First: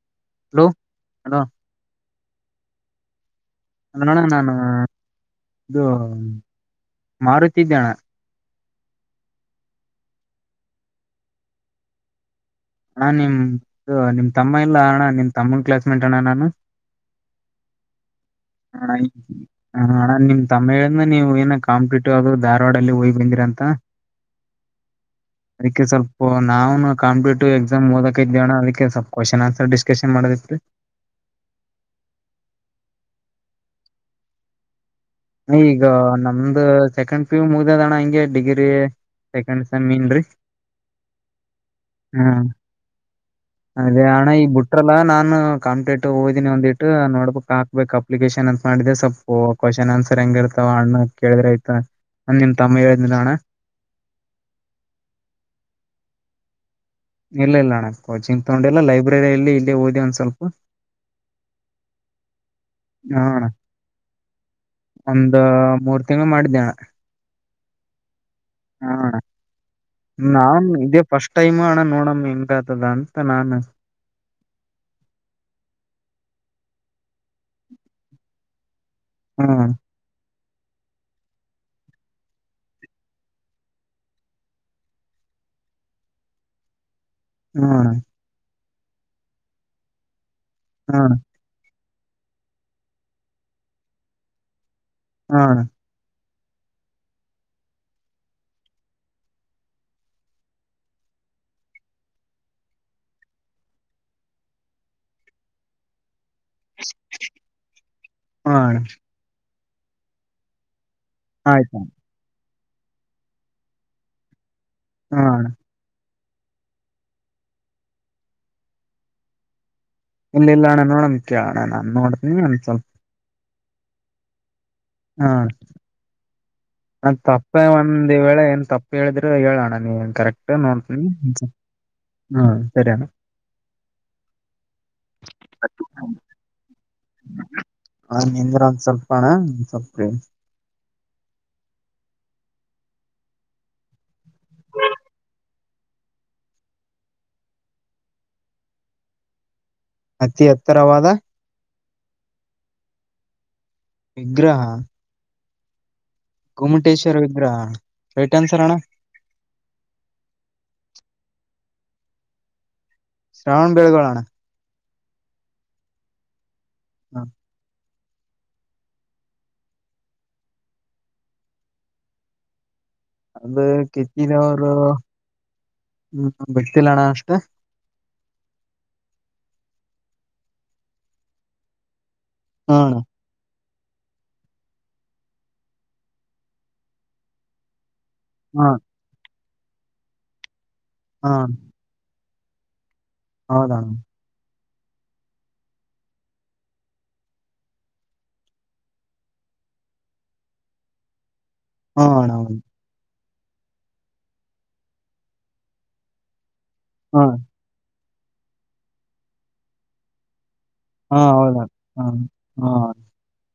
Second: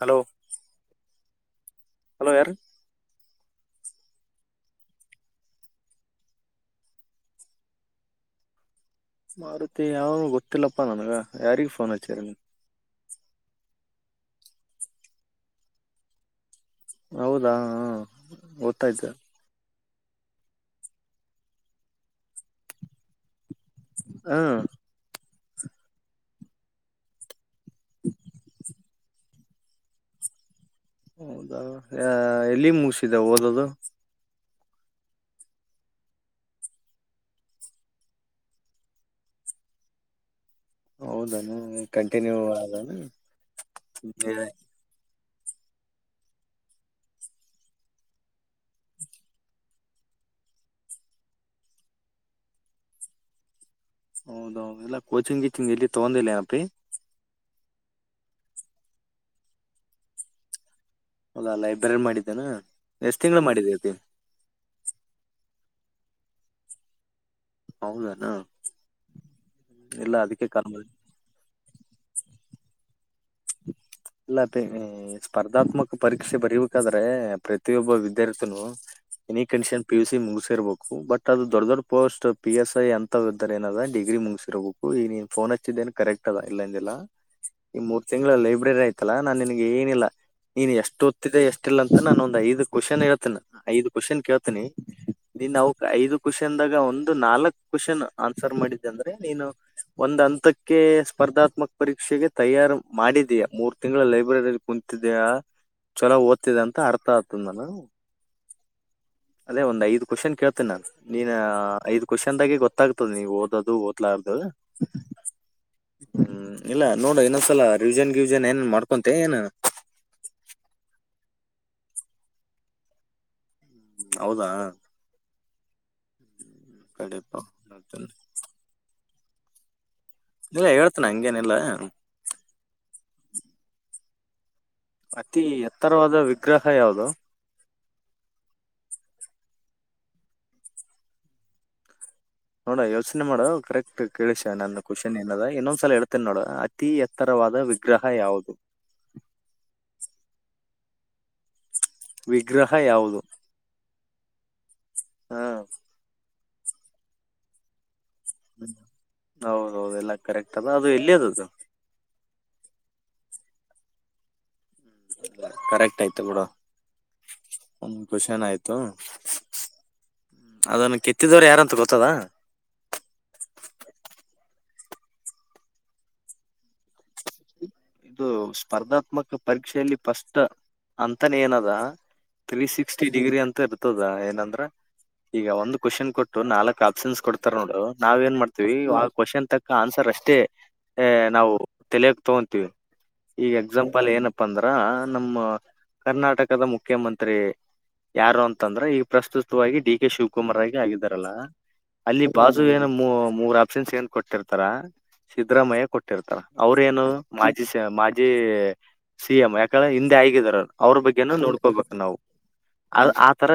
Hello hello ಅಣ. Hello ಯಾರು. ಅದಣ ನಾನು ಇದು ಮಾರುತ್ತಿದ್ದೇಣ. ಮಾರುತಿ ಯಾವ ಗೊತ್ತಿಲ್ಲಪ್ಪಾ ನನ್ಗ ಯಾರಿಗ್ ಫೋನ್ ಹಚ್ಚಾರ. ಹಾ ನಿಮ ನಿಮ್ ತಮ್ಮ ಇಲ್ಲಾ ಅಣ್ಣ ನಿಮ್ ತಮ್ಮನ್ ಕ್ಲಾಸ್ ಮೇಟ್ ಅಣ್ಣ ನಾನು. ಹೌದಾ ಹ. [unintelligible] ಹ್ಮ ಹ್ಮ ಅಣ್ಣ ನಿಮ್ ತಮ್ಮ ಏಳದ್ನ ನೀವು ಏನೊ ಕಾಂಪಿಟಿವ್ ಧಾರವಾಡಲ್ಲಿ ಹೋಗ್ ಬಂದಿರಂತೆ. ಹಾ ಅದಕ್ಕೆ ಸ್ವಲ್ಪ್ ನಾವನು ಕಾಂಪಿಟ್. ಟಿವ್ ಎಕ್ಸಾಮ್ ಓದಕತೀವಣ ಅದಕ್ಕೆ ಸ್ವಲ್ಪ ಕ್ವಶನ್ ಆನ್ಸ ಡಿಸ್ಕಶನ್ ಮಾಡೋದಿಕ್ಕೆ. ಹೌದಾ ಆ ಆ ಎಲ್ಲಿ ಮುಸಿದೆ ಓದದು. ಆ ಈಗ ನಮ್ದ್ ಸೆಕೆಂಡ್ ಪಿ ಯು ಮುಗ್ದದಣ್ಣ ಹಿಂಗೆ ಡಿಗ್ರಿ ಸೆಕೆಂಡ್ ಸೆಮ್ಮಿ ನ್ರಿ. ಹೌದೇನು ಕಂಟಿನ್ಯೂ ಆದಾನ. ಅದೆ ಅಣ ಈಗ್ ಬಿಟ್ರಲ್ಲ ನಾ ನ ಕಂಪಿಟ್ ಹೋದೀನಿ ಒಂದಿಟ್ಟ್ ನೋಡ್ಬಕ್ ಹಾಕ್ಬೇಕ್ ಅಪ್ಲಿಕೇಶನ್ ಅಂತ ಮಾಡಿದ್ದೆ ಸ್ವಲ್ಪ ಕ್ವಶನ್ ಆನ್ಸರ್ ಹೆಂಗ ಇರ್ತವ ಅಣ್ಣ ಕೇಳಿದ್ರ ಆಯತ ನಿಮ್ಮ ತಮ್ಮ ಹೇಳಿದಣ್ಣ. ಹೌದೌದು ಇಲ್ಲ ಕೋಚಿಂಗ್ ಗೀಚಿಂಗ್ ಎಲ್ಲಿ ತಗೊಂದಿಲ್ಲನಪಿ. ಇಲ್ಲ ಇಲ್ಲ ಅಣ್ಣ ಕೋಚಿಂಗ್ ತಗೊಂಡಿಲ್ಲಲ್ಲ ಲೈಬ್ರರಿಯಲ್ಲಿ ಇಲ್ಲಿ ಓದಿ ಒಂದ್ ಸ್ವಲ್ಪ. ಅಲ್ಲಾ ಲೈಬ್ರರಿ ಮಾಡಿದ್ದೇನಾ ಹ ಎಷ್ಟ್ ತಿಂಗ್ಗಳು ಅಣ್ಣ ಮಾಡಿದ್ದತಿ. ಒಂದ್ ಮೂರ್ ತಿಂಗಗಳು ಮಾಡಿದ್ದೆಣ. ಹೌದೇನ. ಹಾ ಅಣ್ಣ ನಾನ್ ಕಾಲ್ ಇದೇ ಫಸ್ಟ್ ಟೈಮು ಅಣ ನೋಡಮ್ಮ ಹೆಂಗಾತದ. ತ್ತ ನಾನು. ಇಲ್ಲಾಪಿ ಈ ಸ್ಪರ್ಧಾತ್ಮಕ ಪರೀಕ್ಷೆ ಬರಿಬೇಕಾದ್ರೆ ಪ್ರತಿಯೊಬ್ಬ ವಿದ್ಯಾರ್ಥಿನೂ‌. Any hmm condition P U C ಮುಗ್ಸ. ಇರಬೇಕು ಬಟ್ ಅದು ದೊಡ್ ದೊಡ್ ಪೋಸ್ಟ್ ಪಿ ಎಸ್ ಐ ಅಂತ [unintelligible] ಏನದ ಡಿಗ್ರಿ ಮುಗಸಿರಬೇಕು ಈ ನೀನ್ ಫೋನ್ ಹಚ್ಚಿದ್ದೇನ್ ಕರೆಕ್ಟ್ ಅದ ಇಲ್ಲ ಅಂದಿಲ್ಲಾ. ಹ್ಮ ಅಣ. [unintelligible] ಲೈಬ್ರರಿ ಆಯ್ತಲ್ಲ ನಾನ್ ನಿನ್ಗೆ ಏನಿಲ್ಲ ನೀನ್ ಎಷ್ಟು ಹ್ಮ್ ಒತ್ತಿದೆ ಎಷ್ಟ ಇಲ್ಲ. ನಾನ ಒಂದ್ ಐದು ಕ್ವೆಶನ್ ಹೇಳ್ತನ ಐದು ಕ್ವೆಶನ್ ಕೇಳ್ತನಿ. ಹ್ಮ್ ನೀನ್ ಅಣ್ಣ ಅವಕ್ ಐದಕ್. ಕ್ವನ್ದಾಗ ಒಂದು ನಾಲ್ಕಕ್ ಕ್ವಶನ್ ಆನ್ಸರ್ ಮಾಡಿದ್ದೆ ಅಂದ್ರೆ ನೀನು ಒಂದ್ ಹಂತಕ್ಕೆ ಸ್ಪರ್ಧಾತ್ಮಕ ಪರೀಕ್ಷೆಗೆ ತಯಾರು. ಮಾಡಿದೀಯಾ ಮೂರ್ ತಿಂಗಳ ಲೈಬ್ರರಿಲ್ಲಿ ಕುಂತಿದೀಯಾ ಚಲೋ ಒದ್. [unintelligible] ಅರ್ಥ ಆತದ ನಾನು. ಹ ಅಣ ಅದೇ ಒಂದ್ ಐದ್ ಕ್ವೆಶನ್ ಕೇಳ್ತಿನ್ ನಾನು. ನೀನು ಆಯ್ತ ಅಣ್ಣ ಐದ್ ಕ್ವಶನ್ದಾಗೆ ಗೊತ್ತ ಗೊತ್ತಾಗ್ತದೆ ನೀವು ಓದೋದು ಓದಲಾರ್ದದು. ಹಾ. ಹ್ಮ್ ಇಲ್ಲ ನೋಡ ಇನ್ನೊಂದ್ಸಲ ರಿವಿಜನ್ ಗಿವಿಜನ್ ಏನ್ ಮಾಡ್ಕೊಂತೆ ಏನ್. ಇಲ್ಲ ಇಲ್ಲ ಅಣ್ಣ ನೋಡಮ್ಮ ಅಣ್ಣ ನಾನ್ ನೋಡನವ ಒಂದ ಸ್ವಲ್ಪ. ಹೌದಾ. ಹಾ. ನಂದು ಕಡಿಪ ತಪ್ಪೇ ಒಂದ ವೇಳೆ ಏನ್ ತಪ್ಪ. ಹೇಲ್ದಿದ್ರೆ ಹೇಳೋಣ ನೀ. ಕರೆಕ್ಟ್ ಇಲ್ಲ ನೋಡ್ತಿನಿ ಹೇಳ್ತೇನೆ ಹಂಗೇನಿಲ್ಲ ಹ ಸರಿಯಣ. ಅತಿ ಎತ್ತರವಾದ ವಿಗ್ರಹ ಯಾವುದು. ಹ. ನೋಡ ಯೋಚನೆ ಮಾಡ ಕರೆಕ್ಟ್ ಕೇಳಸ ನನ್ನ ಕ್ವಶನ್ ಏನದ ಇನ್ನೊಂದ್ಸಲ ಹೇಳ್ತೇನ ನೋಡ ಅತಿ ಎತ್ತರವಾದ ವಿಗ್ರಹ ಯಾವುದು. ಅತಿ ಎತ್ತರವಾದ. ವಿಗ್ರಹ ಯಾವುದು. ವಿಗ್ರಹ. ಹ್ಮ. ಗೊಮ್ಮಟೇಶ್ವರ ವಿಗ್ರಹ. ರೈಟ್ ಆನ್ಸರ್ ಅಣ್ಣ ಹೌದೌದು ಎಲ್ಲಾ ಕರೆಕ್ಟ್ ಅದ ಅದು ಎಲ್ಲಿ ಅದದು. ಶ್ರಾವಣ್ ಬೆಳ್ಗೋಳ ಅಣ್ಣ. ಕರೆಕ್ಟ್ ಆಯ್ತು ನೋಡ. ಒಂದ ಕೋಶನ್ ಆಯ್ತು ಅದನ್ನು ಕೆತ್ತಿದವರು ಯಾರಂತ ಗೊತ್ತದ. ಅದು ಕೆತ್ತಿದೊರು ಹ್ಮ ಗೊತ್ತಿಲಣ ಅಷ್ಟ. ಇದು ಸ್ಪರ್ಧಾತ್ಮಕ ಪರೀಕ್ಷೆಯಲ್ಲಿ ಫಸ್ಟ್ ಅಂತಾನೇ ಏನದ. ತಲಿ ಹಾ ಅಣ್ಣ ಸಿಕ್ಸ್ಟಿ ಡಿಗ್ರಿ ಅಂತ ಇರುತ್. ಇತದ ಏನಂದ್ರೆ ಈಗ ಒಂದ್ ಕ್ವಶನ್ ಕೊಟ್ಟು ನಾಲ್ಕ್ ಆಪ್ಷನ್ಸ್ ಕೊಡ್ತಾರ ನೋಡು. ನಾವ್ ಏನ್ ಹಾ ಮಾಡ್ತಿವಿ ಆ ಕ್ವೆಶ್ಚನ್ ತಕ್. ಆನ್ಸರ್ ಅಷ್ಟೇ. ಅ ಹಾ ನಾವ. ತೊ. ತಿವ್. ಈಗ ಹೌದಣ್ಣ ಎಕ್ಸಾಂಪಲ್ ಏನಪ್ಪ ಅಂದ್ರ. ಆ ನಮ್ಮ ಕರ್ನಾಟಕದ ಮುಖ್ಯಮಂತ್ರಿ ಯಾರು ಅಂತಂದ್ರ ಈ ಪ್ರಸ್ತುತವಾಗಿ ಡಿ ಕೆ ಶಿವಕುಮಾರ್ ಆಗಿ ಆಗಿದಾರಲ್ಲ. ಹಾ ಅಲ್ಲಿ ಅಣ್ಣ ಹೌದು ಪಾಸು ಏನು ಮು. ಮೂರ್ ಆಪ್ಷನ್ಸ್ ಏನ್ ಕೊಟ್ಟಿರ್ತಾರ ಸಿದ್ದರಾಮಯ್ಯ ಕೊಟ್ಟಿರ್ತಾರ ಅವ್ರ ಏನು. ಹಾ ಮಾಜಿ ಸ ಮಾ ಜೀ ಸಿಎಂ ಯಾಕೇಳ ಹಿಂದೆ ಆಗಿದಾರವ್ರ್. ಅವ್ರ ಹಾ ಬಗ್ಗೆನು ಹೌದಣ್ಣ ನೋಡ್ಕೋಬೇಕು ನಾವು ಹಾ ಹಾ ಅದ್ ಆತರ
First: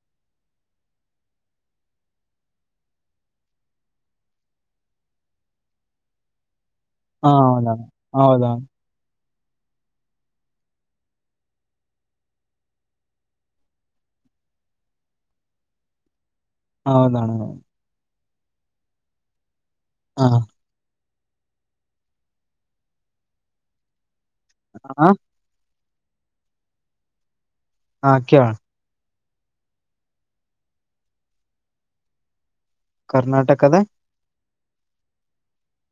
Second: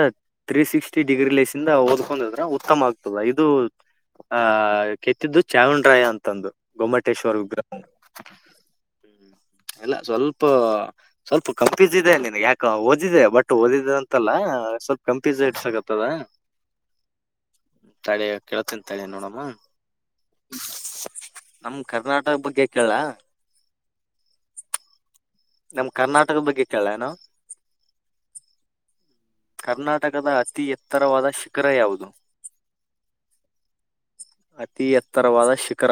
ತ್ರೀ ಸಿಕ್ಸ್ಟಿ ಡಿಗ್ರಿ ಲೇಸಿಂದ ಓದ್ಕೊಂಡಿದ್ರೆ ಉತ್ತಮ ಆಗ್ತದ ಇದು ಆ ಕೆತ್ತಿದ್ದು ಚಾವಣ್ ರಾಯ ಅಂತಂದು. ಹಾ ಗೊಮ್ಮಟೇಶ್ವರ ವಿಗ್ರಹ ಹೌದಾ ಹೌದಾ. ಇಲ್ಲ ಸ್ವಲ್ಪ, ಸ್ವಲ್ಪ ಕಂಫ್ಯೂಸ್ ಇದೆ ನಿನಗ್ಯಾಕೊ ಓದಿದೆ ಬಟ್ ಓದಿದ ಅಂತಲ್ಲ ಸ್ವಲ್ಪ ಕಂಪ್ಯೂಸ್ ಹಿಡ್ಸಾಕತ್ತದ. ಹೌದಣಾ. ಕೇಳ್ತನ್ ತಡಿ ನೋಡಮೂ. ಹಾ. ನಮ್ ಕರ್ನಾಟಕದ್ ಬಗ್ಗೆ ಕೇಳ್ಲಾ. ಆ ಹಾ. ನಮ್ ಕರ್ನಾಟಕದ್ ಬಗ್ಗೆ ಕೇಳ್ಲೇನು. ಹಾ ಕೇಳ್. ಕರ್ನಾಟಕದ ಅತಿ ಎತ್ತರವಾದ ಶಿಖರ ಯಾವುದು. ಕರ್ನಾಟಕದ ಅತಿ ಎತ್ತರವಾದ ಶಿಖರ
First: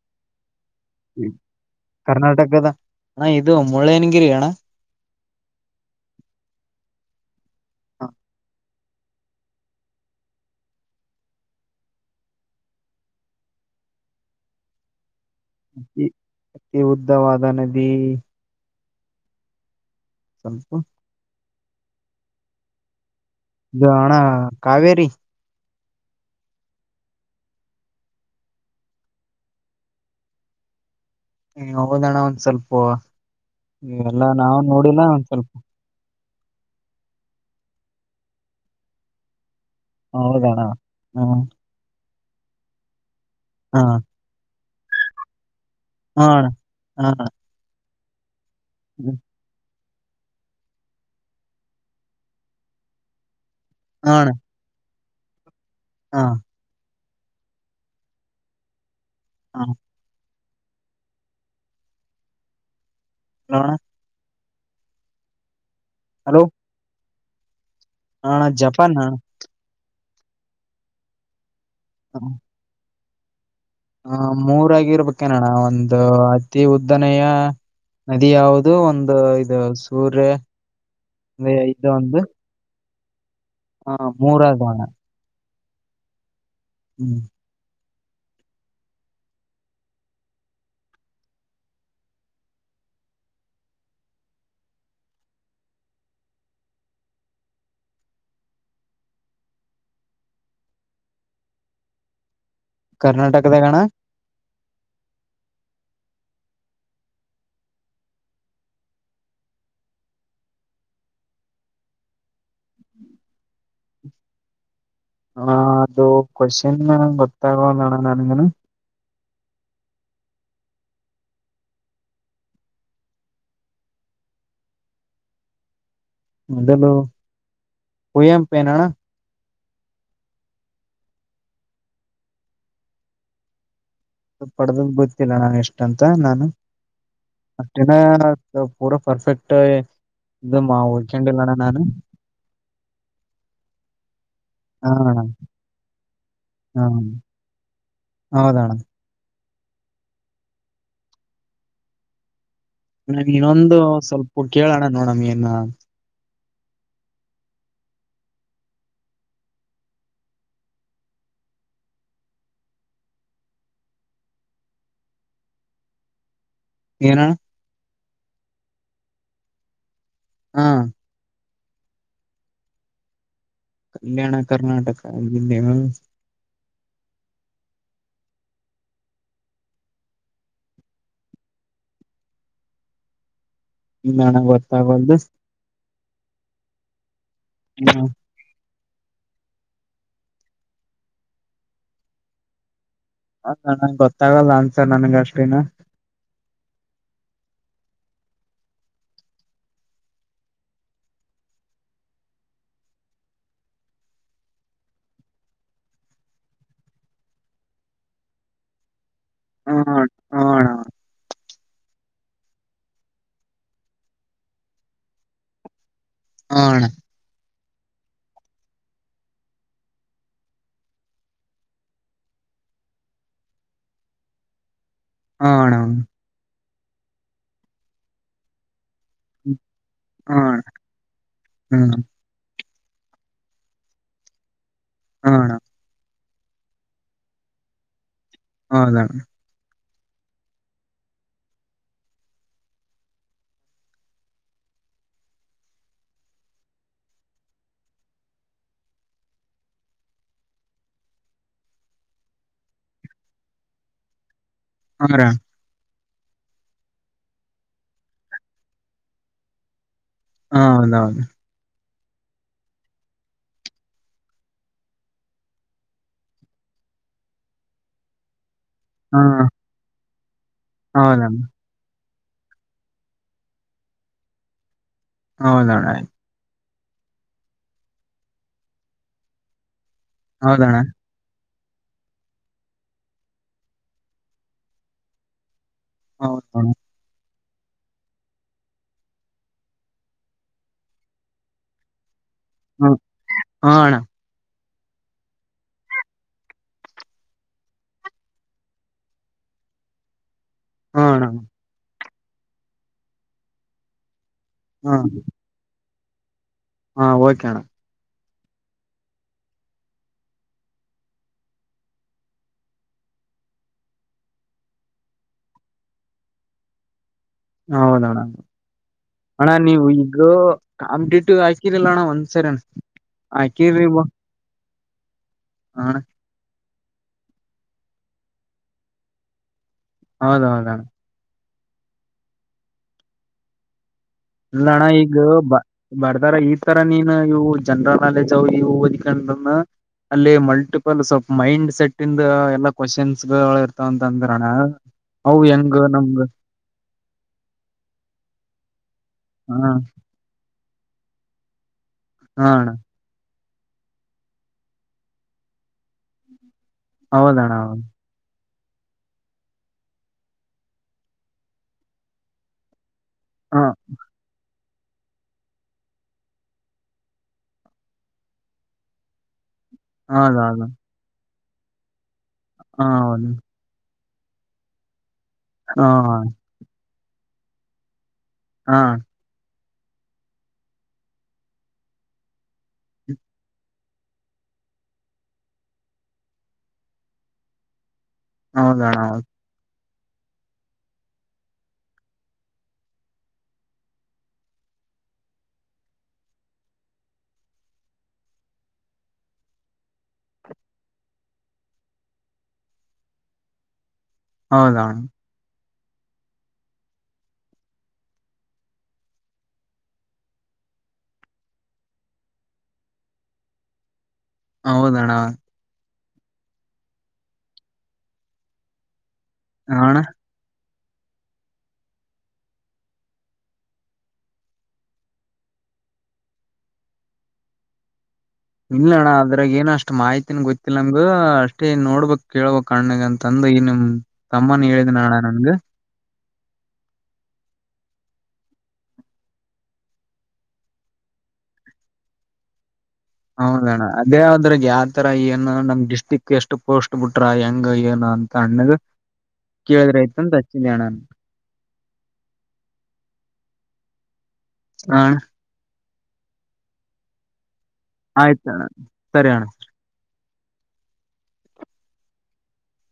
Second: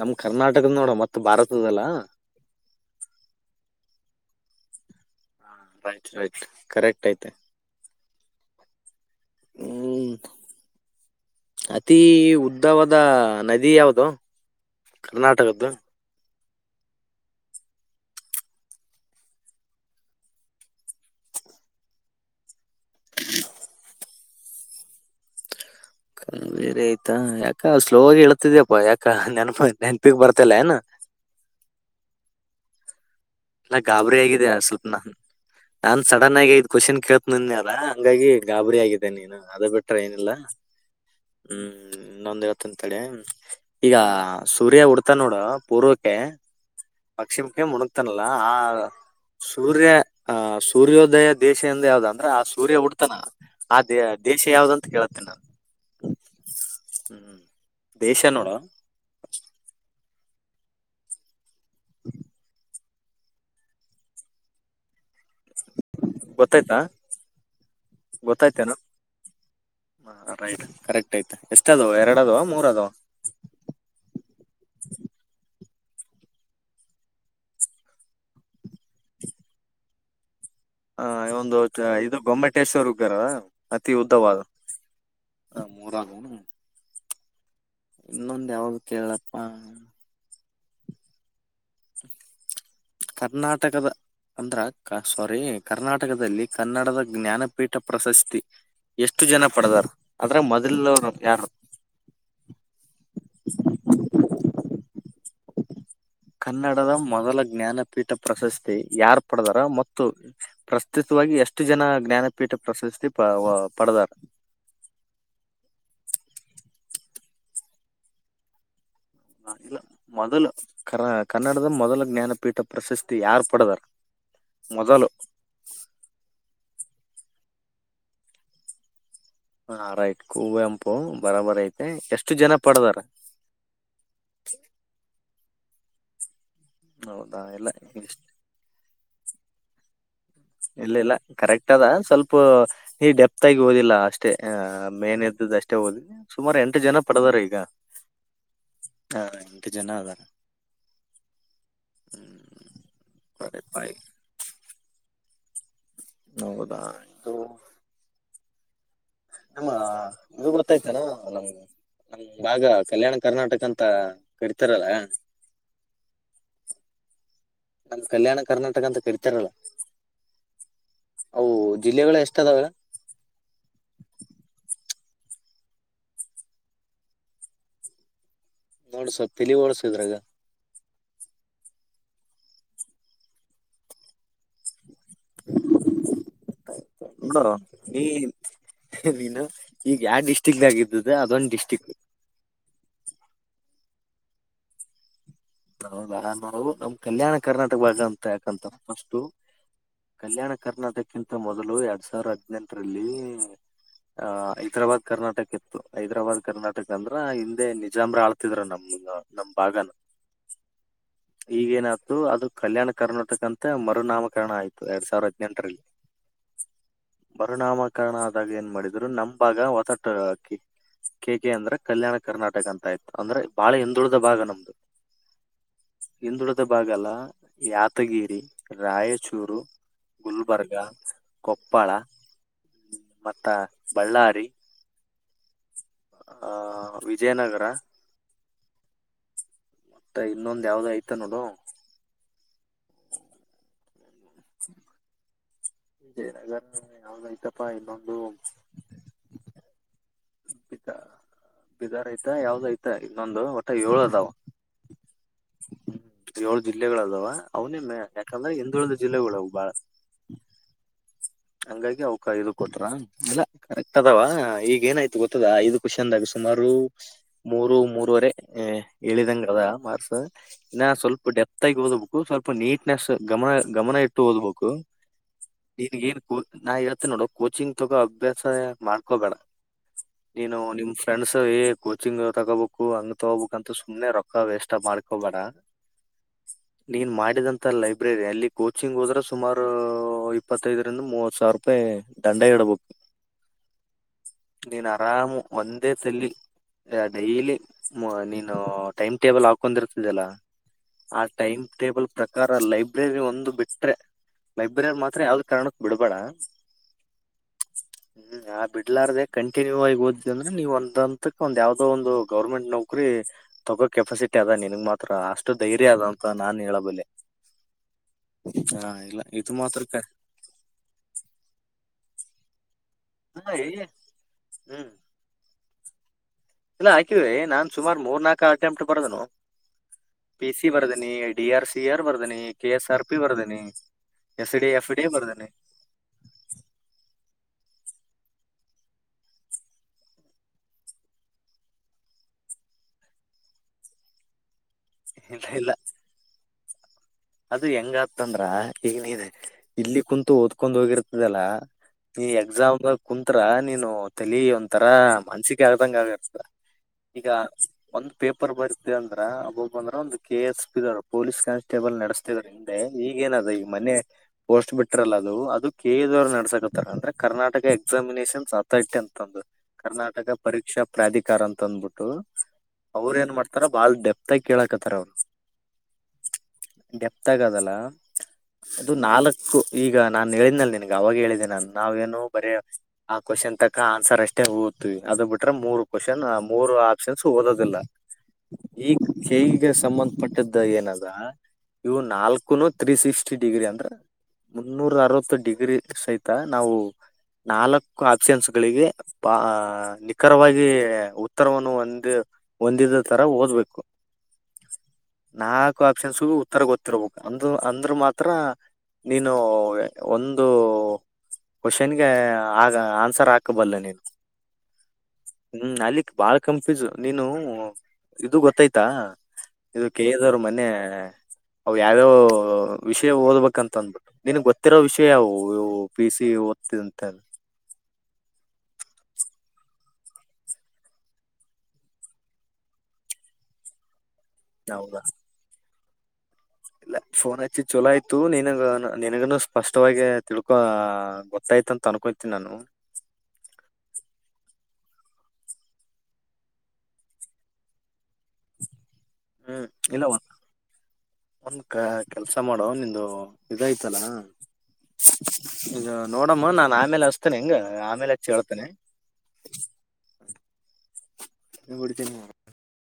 ನಮ್ ಕರ್ನಾ ಟಕದ್ ನೋಡ ಮತ್ತ ಭಾರತದಲ್ಲಾ. ಆ ಇದು ಮುಳ್ಳಯ್ಯನಗಿರಿ ಅಣ್ಣಾ. ರೈಟ್ ರೈಟ್ ಕರೆಕ್ಟ್ ಐತೆ. [inaudible] ಹ್ಮ್ ಅತೀ ಉದ್ದವಾದ ನದಿ ಯಾವುದೋ. ಕರ್ನಾಟಕದ್ದು. ಅತಿ ಅತಿ ಉದ್ದವಾದ ನದಿ ಸಲ್ಪು ಇದು ಅಣ್ಣ ಕಾವೇರಿ. ಕಾವೇರಿ ಐತಾ ಯಾಕ ಸ್ಲೋ ಆಗ್ ಹೇಳ್ತಿದಿಯಪ್ಪಾ ಯಾಕ ನೆನಪ ನೆನಪಿಗ್ ಬರ್ತಿಲ್ಲ ಏನ. ಹ್ಞೂಂ ಹೌದಣ ಒಂದ್ ಸ್ವಲ್ಪು ಇಲ್ಲ ಎಲ್ಲ ನಾವು ನೋಡಿಲ್ಲ ಒಂದ್ ಸ್ವಲ್ಪ್ ಸಡನ್ನಾಗಿ ಐದು ಕ್ವೆಶ್ಚನ್ ಕೇಳ್ತೀನ್ ಅದ್ನಲ್ಲ ಹಂಗಾಗಿ ಗಾಬರಿ ಆಗಿದೆ ನೀನು ಅದೇ ಬಿಟ್ ಟ್ರ ಏನಿಲ್ಲ ಹೌದಣ ಹ ಹ್ಞೂಂ. ಇನ್ನೊಂದ್ ಹೇಳ್ತನ್ ತಡ್ಯಾ. ಹ ಈಗಾ ಸೂರ್ಯ ಹುಟ್ತಾನ್ನೋಡ ಪೂರ್ವಕ್ಕೆ, ಹ ಅಣ್ಣ ಹ ಪಕ್ಷಿಮಕ್ಕೆ ಮುಣಗ್ತ್ [unintelligible] ಆ ಹ ಸೂರ್ಯ ಆ ಸೂರ್ಯೋದಯ ದೇಶ ಇಂದ ಯಾವ್ದ ಅಂದ್ರ ಆ ಸೂರ್ಯ ಹುಟ್ಟುತಾನ. ಅದ ದೇ ದೇಶ ಯಾವ್ದಂತ ಕೇಳ. [inaudible] ಹಾ ಹ್ಮ್ ದೇಶ ನೋಡ. ಹಾ ನೋಣ. [inaudible] ಗೊತ್ತಾಯ್ತಾ. ಹಣ ಗೊತ್ತಾಯ್ತೇನ ಜಪಾನ. ಹ ರೈಟ್ ಕರೆಕ್ಟ್ ಆಯ್ತೆ ಎಸ್. ಎಷ್ಟ ಅದವ ಎರಡದವ ಮೂರ ಅದವ. ಹ ಮೂರಾಗಿರ್ಬೇಕೇನಣ ಒಂದು ಅತಿ ಉದ್ದನೆಯ ನದಿ ಯಾವುದು ಒಂದು ಇದು ಸೂರ್ಯ. ಹ ಒಂದು ಇದು ಗೊಮ್ಮಟೇಶ್ವರ್. ಗರ. ಹಾ ಮೂರದವ್ಣ. ಹ ಮೂರದ್ವೇನು. ಹ್ಮ್ ಇನ್ನೊಂದ ಯಾವ್ದ ಕೇಳ್ಲಪ್ಪಾ. ಕರ್ನಾಟಕದ ಅಂದ್ರೆ ಸ್ವಾರಿ ಕರ್ನಾಟಕದಲ್ಲಿ ಕನ್ನಡದ ಜ್ಞಾನಪೀಠ ಪ್ರಶಸ್ತಿ ಎಷ್ಟು ಜನ ಪಡೆದಾರ ಆದ್ರೆ ಮೊದಲರು ಯಾರು. ಕರ್ನಾಟಕದಾಗಣ ಕನ್ನಡದ ಮೊದಲ ಜ್ಞಾನಪೀಠ ಪ್ರಶಸ್ತಿ ಯಾರ್ ಪಡದಾರ ಮತ್ತು ಪ್ರಸ್ತುತವಾಗಿ ಎಷ್ಟು ಜನ ಜ್ಞಾನಪೀಠ ಪ್ರಶಸ್ತಿ ಪ ಪಡದಾರ. ಹ ಅದು ಕ್ವಶನ್ ಗೊತ್ತಾಗ್ವಲ್ದಣ ನನಗೂನು. ಇಲ್ಲ ಮೊದಲು ಕರ್ ಕನ್ನಡದ ಮೊದಲ ಜ್ಞಾನಪೀಠ ಪ್ರಶಸ್ತಿ ಯಾರು ಪಡದಾರ ಮೊದಲು. ಮೊದಲು ಕುವೆಂಪೆನಣ. ಹಾ ರೈಟ್ ಕೂವೆಂಪು ಬರಾಬರ ಐತೆ ಎಷ್ಟು ಜನ ಪಡದಾರ. ಪಡೆದಿದ್ದು ಗೊತ್ತಿಲ್ಲ ಣ ಎಷ್ಟು. ತಂತ ನಾನು. ಹೌದಾ ಇಲ್ಲ ಅಷ್ಟೇನ ಪೂರ ಪರ್ಫೆಕ್ಟ್. ಇದು ಇಲ್ಲ ಇಲ್ಲ ಓದ್ಕೊಂಡಿಲ್ಲಣ ಕರೆಕ್ಟ್ ನಾನು ಅದ ಸ್ವಲ್ಪ್ ನೀ ಡೆಪ್ತ್ ಆಗಿ ಓದಿಲ್ಲ ಅಷ್ಟೇ ಅಹ ಹ ಮೇನ್ ಇದ್ದದ್ದ ಅಷ್ಟೇ ಓದಿ. ಸುಮಾರ ಎಂಟು ಹ ಜನ ಪಡದಾರ ಈಗ ಹೌದಣ ಹ. ಎಂಟ್ ಜನ ಇದರ. [unintelligible] ಇನ್ನೊಂದು ಸ್ವಲ್ಪ ಕೇಳೋಣ ನೋಡಮ ಏನ್. ನ. ಹೌದಾ ಇದು. ನಮ್ಮ ನೀವು [unintelligible] ನಮ ನಮ್ಮ ಭಾಗ ಕಲ್ಯಾಣ ಕರ್ನಾಟಕ ಅಂತ ಕರಿತಾರಲ್ಲ. ಏನಣ. ನಮ್ಮ ಕಲ್ಯಾಣ ಕರ್ನಾಟಕ ಅಂತ ಕರಿತಾರಲ್ಲ. ಹಾ ಅವು ಜಿಲ್ಲೆಗಳು ಎಷ್ಟ ಅದಾವ. ಕಲ್ಯಾಣ ಕರ್ನಾಟಕ ಜಿಲ್ಲೆಗಳು. ನೋಡ್ಸ ತಲಿ ಓಡ್ಸ ಇದ್ರಗ. ನನಗ್ಗೋತ್ತ. [unintelligible] [unintelligible] ನೀನು ಈಗ ಯಾವ ಡಿಸ್ಟ್ರಿಕ್ದಾಗಿದ್ದದ್ದು ಅದೊಂದು ಡಿಸ್ಟ್ರಿಕ್. ಹ ಣ ಗೊತ್ತಾಗಲ್ಲ ಆನ್ಸರ್ ನನ್ಗ ಅಷ್ಟ. ಹೌದಾ ನಾವು ನಮ್ ಕಲ್ಯಾಣ. ಕರ್ನಾಟಕ ಭಾಗ ಅಂತ ಯಾಕಂತಾರ ಫಸ್ಟು ಕಲ್ಯಾಣ ಕರ್ನಾಟಕ್ಕಿಂತ ಮೊದಲು ಎರಡ್ ಸಾವಿರ ಹದ್ನೆೆಂಟರಲ್ಲಿ ಆ ಹೈದ್ರಾಬಾದ್ ಕರ್ನಾಟಕ ಇತ್ತು ಹೈದ್ರಾಬಾದ್ ಕರ್ನಾಟಕ ಅಂದ್ರ ಹಿಂದೆ ನಿಜಾಮ್ರ ಆಳ್ತಿದ್ರ ನಮ್ ನಮ್ ಹಣ ಭಾಗನ. ಹಣ ಈಗೇನಾತ್ತು ಅದು ಕಲ್ಯಾಣ ಕರ್ನಾಟಕ ಅಂತ ಮರುನಾಮಕರಣ ಆಯ್ತು ಎರಡ್ ಸಾವಿರ ಹದ್ನೆಂಟರಲ್ಲಿ. ಹಾ ಅಣ್ಣಾ ಮರುನಾಮಕರಣ ಆದಾಗ ಏನ್ ಮಾಡಿದ್ರು ನಮ್ ಭಾಗ ಒಸಟ ಕೆ ಕೆ ಅಂದ್ರ ಕಲ್ಯಾಣ ಕರ್ನಾಟಕ ಅಂತ ಆಯ್ತು ಅಂದ್ರೆ ಬಾಳ ಹಿಂದುಳಿದ ಭಾಗ ನಮ್ದು. ಹಣ ಹಿಂದುಳಿದ ಭಾಗಲ್ಲ ಯಾತಗಿರಿ ರಾಯಚೂರು. ಹಣ ಗುಲ್ಬರ್ಗ ಕೊಪ್ಪಳ. ಮತ್ತ ಬಳ್ಳಾರಿ. ಹು ಅಣ್ಣಾ ಆ ವಿಜಯನಗರ. ಹೌದಣ್ಣ. ಮತ್ತ ಇನ್ನೊಂದ್ ಯಾವ್ದ ಆಯ್ತ ನೋಡು. ವಿಜಯನಗರ ಇನ್ನೊಂದ್ ಐತಪ್ಪ ಇನ್ನೊಂದು. ಬ ಬಿದಾರ್ ಐತ ಯಾವ್ದ ಐತ ಇನ್ನೊಂದು ಒಟ್ಟ ಏಳದಾವ. [unintelligible] ಯೋಳು ಜಿಲ್ಲೆಗಳ ಅದಾವ ಅವನೇನು ಯಾಕಂದ್ರೆ ಹಿಂದುಳಿದ ಜಿಲ್ಲೆಗಳು ಅವು ಬಾಳ. ಹ ಹೌದೌದು. ಹಂಗಾಗಿ ಅವ್ಕ ಇದು ಕೊಟ್ರ ಇಲ್ಲ ಕರೆಕ್ಟ್ ಅದಾವ ಈಗ ಏನಾಯ್ತು ಗೊತ್ತದ ಐದು ಕ್ವೆಶ್ಚನ್ದಾಗ ಸುಮಾರು ಮೂರು ಮೂರವರೆ. ಏ ಹಾ ಹೇಳಿದಂಗದ ಮಾರ್ಸ. ಇನ್ನ ಸ್ವಲ್ಪ ಹೌದಣ್ಣ ಡೆಪ್ತ್ ಆಗಿ ಓದ್ಬೇಕ್. ಸ್ವಲ್ಪ ನೀಟ್ನೆಸ್ ಗಮನ ಗಮನ ಇಟ್ಟು ಓದ್ಬೇಕು. ಹೌದಣ ನಿನ್ಗ ಆಯ್ ಏನ್ ನಾ ಹೇಳ್ತೀನಿ ನೋಡು ಕೋಚಿಂಗ್ ತಗೋ ಅಭ್ಯಾಸ ಮಾಡ್ಕೊಬೇಡ. ನೀನು ಹೌದಣ್ಣ ನಿಮ್ ಫ್ರೆಂಡ್ಸ್ ಎ ಕೋಚಿಂಗ್ ತಗೋಬೇಕು ಹಂಗ್ ತಗೋಬೇಕಂತ ಸುಮ್ನೆ ರೊಕ್ಕ ವೇಸ್ಟ ಮಾಡ್ಕೋಬೇಡ. [unintelligible] ಹೌದಣ್ಣ ನೀನ್ ಮಾಡಿದ ಲೈಬ್ರೆರಿ ಅಲ್ಲಿ ಕೋಚಿಂಗ್ ಹೋದ್ರೆ ಸುಮಾರು ಇಪ್ಪತ್ತೈದ್ ಇ ಮುವತ್ ಸಾವ್ರಪಾಯಿ ಹ್ಮ [unintelligible] ಹಾ ಅಣ ನೀನ್ ಆರಾಮ್ ಒಂದೇ ತಲ್ಲಿ ಡೈಲಿ ನೀನು ಟೈಮ್ ಟೇಬಲ್ ಹಾಕೊಂಡಿರ್ತಿದಲ ಹಾ ಅಣ್ಣ ಆ ಟೈಮಟೇಬಲ್ ಪ್ರಕಾರ ಲೈಬ್ರರಿ ಒಂದು ಬಿಟ್ರೆ ಲೈಬ್ರರಿ ಹಾ ಮಾತ್ರ ಯಾವ್ದ ಕಾರಣ ಬಿಡ್ಬೇಡ ಹಾ ಓಕೆಣ ಹ್ಮ್ ಬಿಡ್ಲಾರ್ದ ಕಂಟಿನ್ಯೂ ಆಗಿ ಓದಿದಂದ್ರ ನೀವ್ ಒಂದಂತಕ್ ಒಂದ್ ಯಾವ್ದೋ ಒಂದು ಗೌರ್ಮೆಂಟ್ ನೌಕ್ರರಿ ತಗೋ ಕೆಪಾಸಿಟಿ ಅದ ನಿನ್ಗ್ ಮಾತ್ರ ಅಷ್ಟು ಧೈರ್ಯ ಅದ ಅಂತ ನಾನ್ ಹೇಳಬಲ್ಲೆ. ಹೌದಣ [unintelligible] ಹ ಇಲ್ಲ ಅಣ ಇದು ಮಾತ್ರ ನೀವ್ ಕ ಇದು ಕಾಂಪಿಟೇಟಿವ್ ಆಕಿರಿಲ್ಲಣ ಒನ್ ಸರೆನ ಹಾ, ಏ ಆಕಿವ್ರಿ ಬ ಹ ಅಣ ಇಲ ಹಾಕಿವಿ ನಾನ್ ಸುಮಾರು ಮೂರ್ ನಾಕ್ ಅಟ್ಟೆಂಪ್ಟ್ ಬರ್ದುನೋ. ಪಿಸಿ ಹೌದೌದಣ್ಣ ಬರದನೀ ಡಿ ಆರ್ ಸಿ ಆರ್ ಬರ್ದನಿ ಕೆ ಎಸ್ ಆರ್ ಪಿ ಬರ್ದನಿ. ಎಫ್ ಇಲ್ಲ ಡಿ ಅಣ್ಣ ಎಫ್ ಡಿ ಈಗ ಬರ್ದೇನೆ ಬ ಬರ್ದಾರ ಈ ತರ ನೀನ್ ಇವು ಜನರಲ್ ಜನರಲ್ ನಾಲೆಜ್ ಅವು ಇವು ಓದ್ಕೊಂಡ್ರುನು ಅಲ್ಲಿ ಮಲ್ಟಿಪಲ್ ಸ್ವಲ್ಪ್ ಮೈಂಡ್ ಸೆಟ್ ಇಂದ ಎಲ್ಲಾ ಕ್ವಶನ್ಸ್ ಗಳು ಇರ್ತಾವಂತಂದ್ರನ ಅವು ಇಲ್ಲ ಇಲ್ಲ ಹೆಂಗ ನಮ್ಗ ಅದು ಹೆಂಗ ಆತಂದ್ರ ಈಗ್ ನೀನ್ ಹ ಇಲ್ಲಿ ಕುಂತು ಓ ಕೊಂಡ್ ಹೋಗಿರ್ತದಲ ನೀ ಹಾ ಅಣ್ಣ ಎಕ್ಸಾಮ್ ಕು ತ್ರ ನೀನು ತಲಿ ಒಂತರ ಮಾನಸಿಕ್ ಆದಂಗ ಆಗತ. ಈಗ ಹೌದಣ್ಣ ಹೌದು ಒಂದ್ ಪೇಪ ಪರ್ ಬರ್ತಅಂದ್ರ ಅಬ್ಬಬ್ ಬಂದ್ರ ಒಂದು ಕೆ ಎಸ್ ಪಿ ದು ಅದು ಪೊಲೀಸ್ ಕಾನ್ಸ್ಟೇಬಲ್ ನೆಡ್ [unintelligible] ಈಗ್ ಏನ್ ಅದ ಹಾ ಈಗ್ ಮನೆ. ಪೋಸ್ಟ್ ಬಿಟ್ಟಿರಲ್ಲ ಅದು ಅದು ಕೆ ಇ ಎ ದೋರ್ ನಡ್ಸಕತ್ತರ ಅಂದ್ರೆ ಕರ್ನಾಟಕ ಎಕ್ಸಾಮಿನೇಷನ್ಸ್ ಅಥಾರಿಟಿ ಅಂತಂದು. ಕರ್ನಾಟಕ ಹೌದೌದು ಪರೀಕ್ಷಾ ಪ್ರಾಧಿಕಾರ ಅಂತ್. ತಂದ್ಬಿಟ್ಟು. ಹಾ ಅವ್ರ ಹೌದು ಏನ್ ಮಾಡ್ತಾರ ಬಾಳ್ ಡೆಪ್ ತ್ತ್ ಆಗಿ ಕೇಳಕತ್ತಾರ ಅವು. ಹಾ. ಡೆಪ್ತ್ ಆಗದಲ್ಲ. ಹಾ ಅದು ನಾಲ್ಕು. ಈಗ ನಾನ್ ಹೇಳಿದ್ನಲ್ಲಿ ನಿನಗೆ ಅವಾಗೆ ಹೇಳಿದೆೆ ನಾನು ನಾವೇನು ಬರೇ. ಹ ಕ್ವೆಶ್ಚನ್ ತ್. ಕ್ಕ ಆನ್ಸರ್ ಅಷ್ಟೇ ಓದ್ವಿ ಅದು ಬಿಟ್ರೆ ಮೂರು ಕ್ವಶನ್ ಮೂರು ಆಪ್ಷನ್ಸ್ ಓದೋದಿಲ್ಲ. ಹೌದಣ್ಣ ಈಗ್ ಹೌದು ಕೆಇಎಗೆ ಸಂಬಂದ್. ಪಟ್ಟದ್ದ ಏನದ. ಇವು ನಾಲ್ಕುನು ಥ್ರೀ ಸಿಕ್ಸ್ಟಿ ಡಿಗ್ರಿ ಅಂದ್ರ ಮುನ್ನೂರ ಅರವತ್ತು ಡಿಗ್ರಿ ಸಹಿತ ನಾವು ನಾಲ್ಕು ಆಪ್ಷನ್ಸ್ ಗಳಿಗೆ ಬ ನಿಖರವಾಗಿ ಉತ್ತರವನ್ನು ಒಂದ್ ಹೊಂದಿದ ತರ ಓದ್ಬೇಕು. ಹೌದ್ ಹೌದ್. ಒಪ್ಶನ್ಸ್ ಗು [unintelligible] ತರ ಗೊತ್ತಿರ್ಬೇಕ್ ಅಂದ ಅಂದ್ರ ಮಾತ್ರ ನೀನು ಒಂದು ಕ್ವಶನ್ಗೆ ಆಗ ಆನ್ಸರ್ ಹಾಕಬಲ್ಲ ನೀನ್. ಹೌದಣ್ಣ. ಬಾಳ್ ಕಂಫ್ಯೂಸ್ ನೀನು ಇದು ಗೊತ್ತಾಯ್ತಾ. ಇದು ಅಣ್ಣ ಕೆ ಇ ದೋರ್ ಮನೆ. ಹೇ. ಅವ್ ಯಾವ್ಯಾವ ವಿಷಯ ಓದ್ಬೇಕೆಂತಂತಂದು ನಿನ್ ಗೊತ್ತಿರೋ ವಿಷಯ ಅವು ಇವು ಪಿ ಸಿ ಓ ಸಿ ಅಂತ. ಇಲ್ಲಣ್ಣ ಅದ್ರಾಗ ಏನ ಅಷ್ಟ್ ಮಾಹಿತಿನು ಗೊತ್ತಿಲ್ಲ ಅಂದು ಅಷ್ಟೇ ನೋಡ್ಬಕ್ ಕೇಳ್ಬಕ್ ಅಣ್ಣುಗ್ ಅಂತಂದು ಈ ನಿಮ್. ತಮ್ಮನು ಹೌದಾ ಹೇಳಿದನಣ್ಣ ನಂದು. ಇಲ್ಲ ಫೋನ್ ಹಚ್ಚಿ ಚೊಲೋ ಆಯ್ತು ನೀನುಗ್ ನೀನುಗುನು ಸ್ಪಷ್ಟವಾಗಿ ತಿಳ್ಕೊ ಗೊತ್ತಾಯ್ತ ಅಂತ ಅನ್ಕೊತೀನಿ ನಾನು. ಹೌದಣ್ಣ ಅದೇ ಆದ್ರಗ್ ಯಾವತರ ಏನು ನಮ್ ಡಿಸ್ಟ್ರಿಕ್ ಎಷ್ಟು ಪೋಸ್ಟ್ ಬಿಟ್ರ ಹೆಂಗ ಏನು ಅಂತ ಅಣ್ಣುಗ. ಹ್ಮ್ ಇಲ್ಲ ಒಂದ್ ಒಂದ್ ಕ ಕೆಲ್ಸ ಮಾಡುವ ನಿಂದು ಇದ ಐತ್. ತ್ತ್ಲ [inaudible] ಹ ಅಣ್ಣ. ಇದು ನೋಡಮ್ಮ ನಾನ್ ಆಮೇಲೆ ಹಸ್ತೇನೆ ಹೆಂಗ. ಆಮೇಲೆ ಹಚ್ಚಿ ಆಯ್ತಣ್ಣ ಹೇಳ್ತೇನೆ ಸರಿ ಅಣ್ಣ. [unintelligible]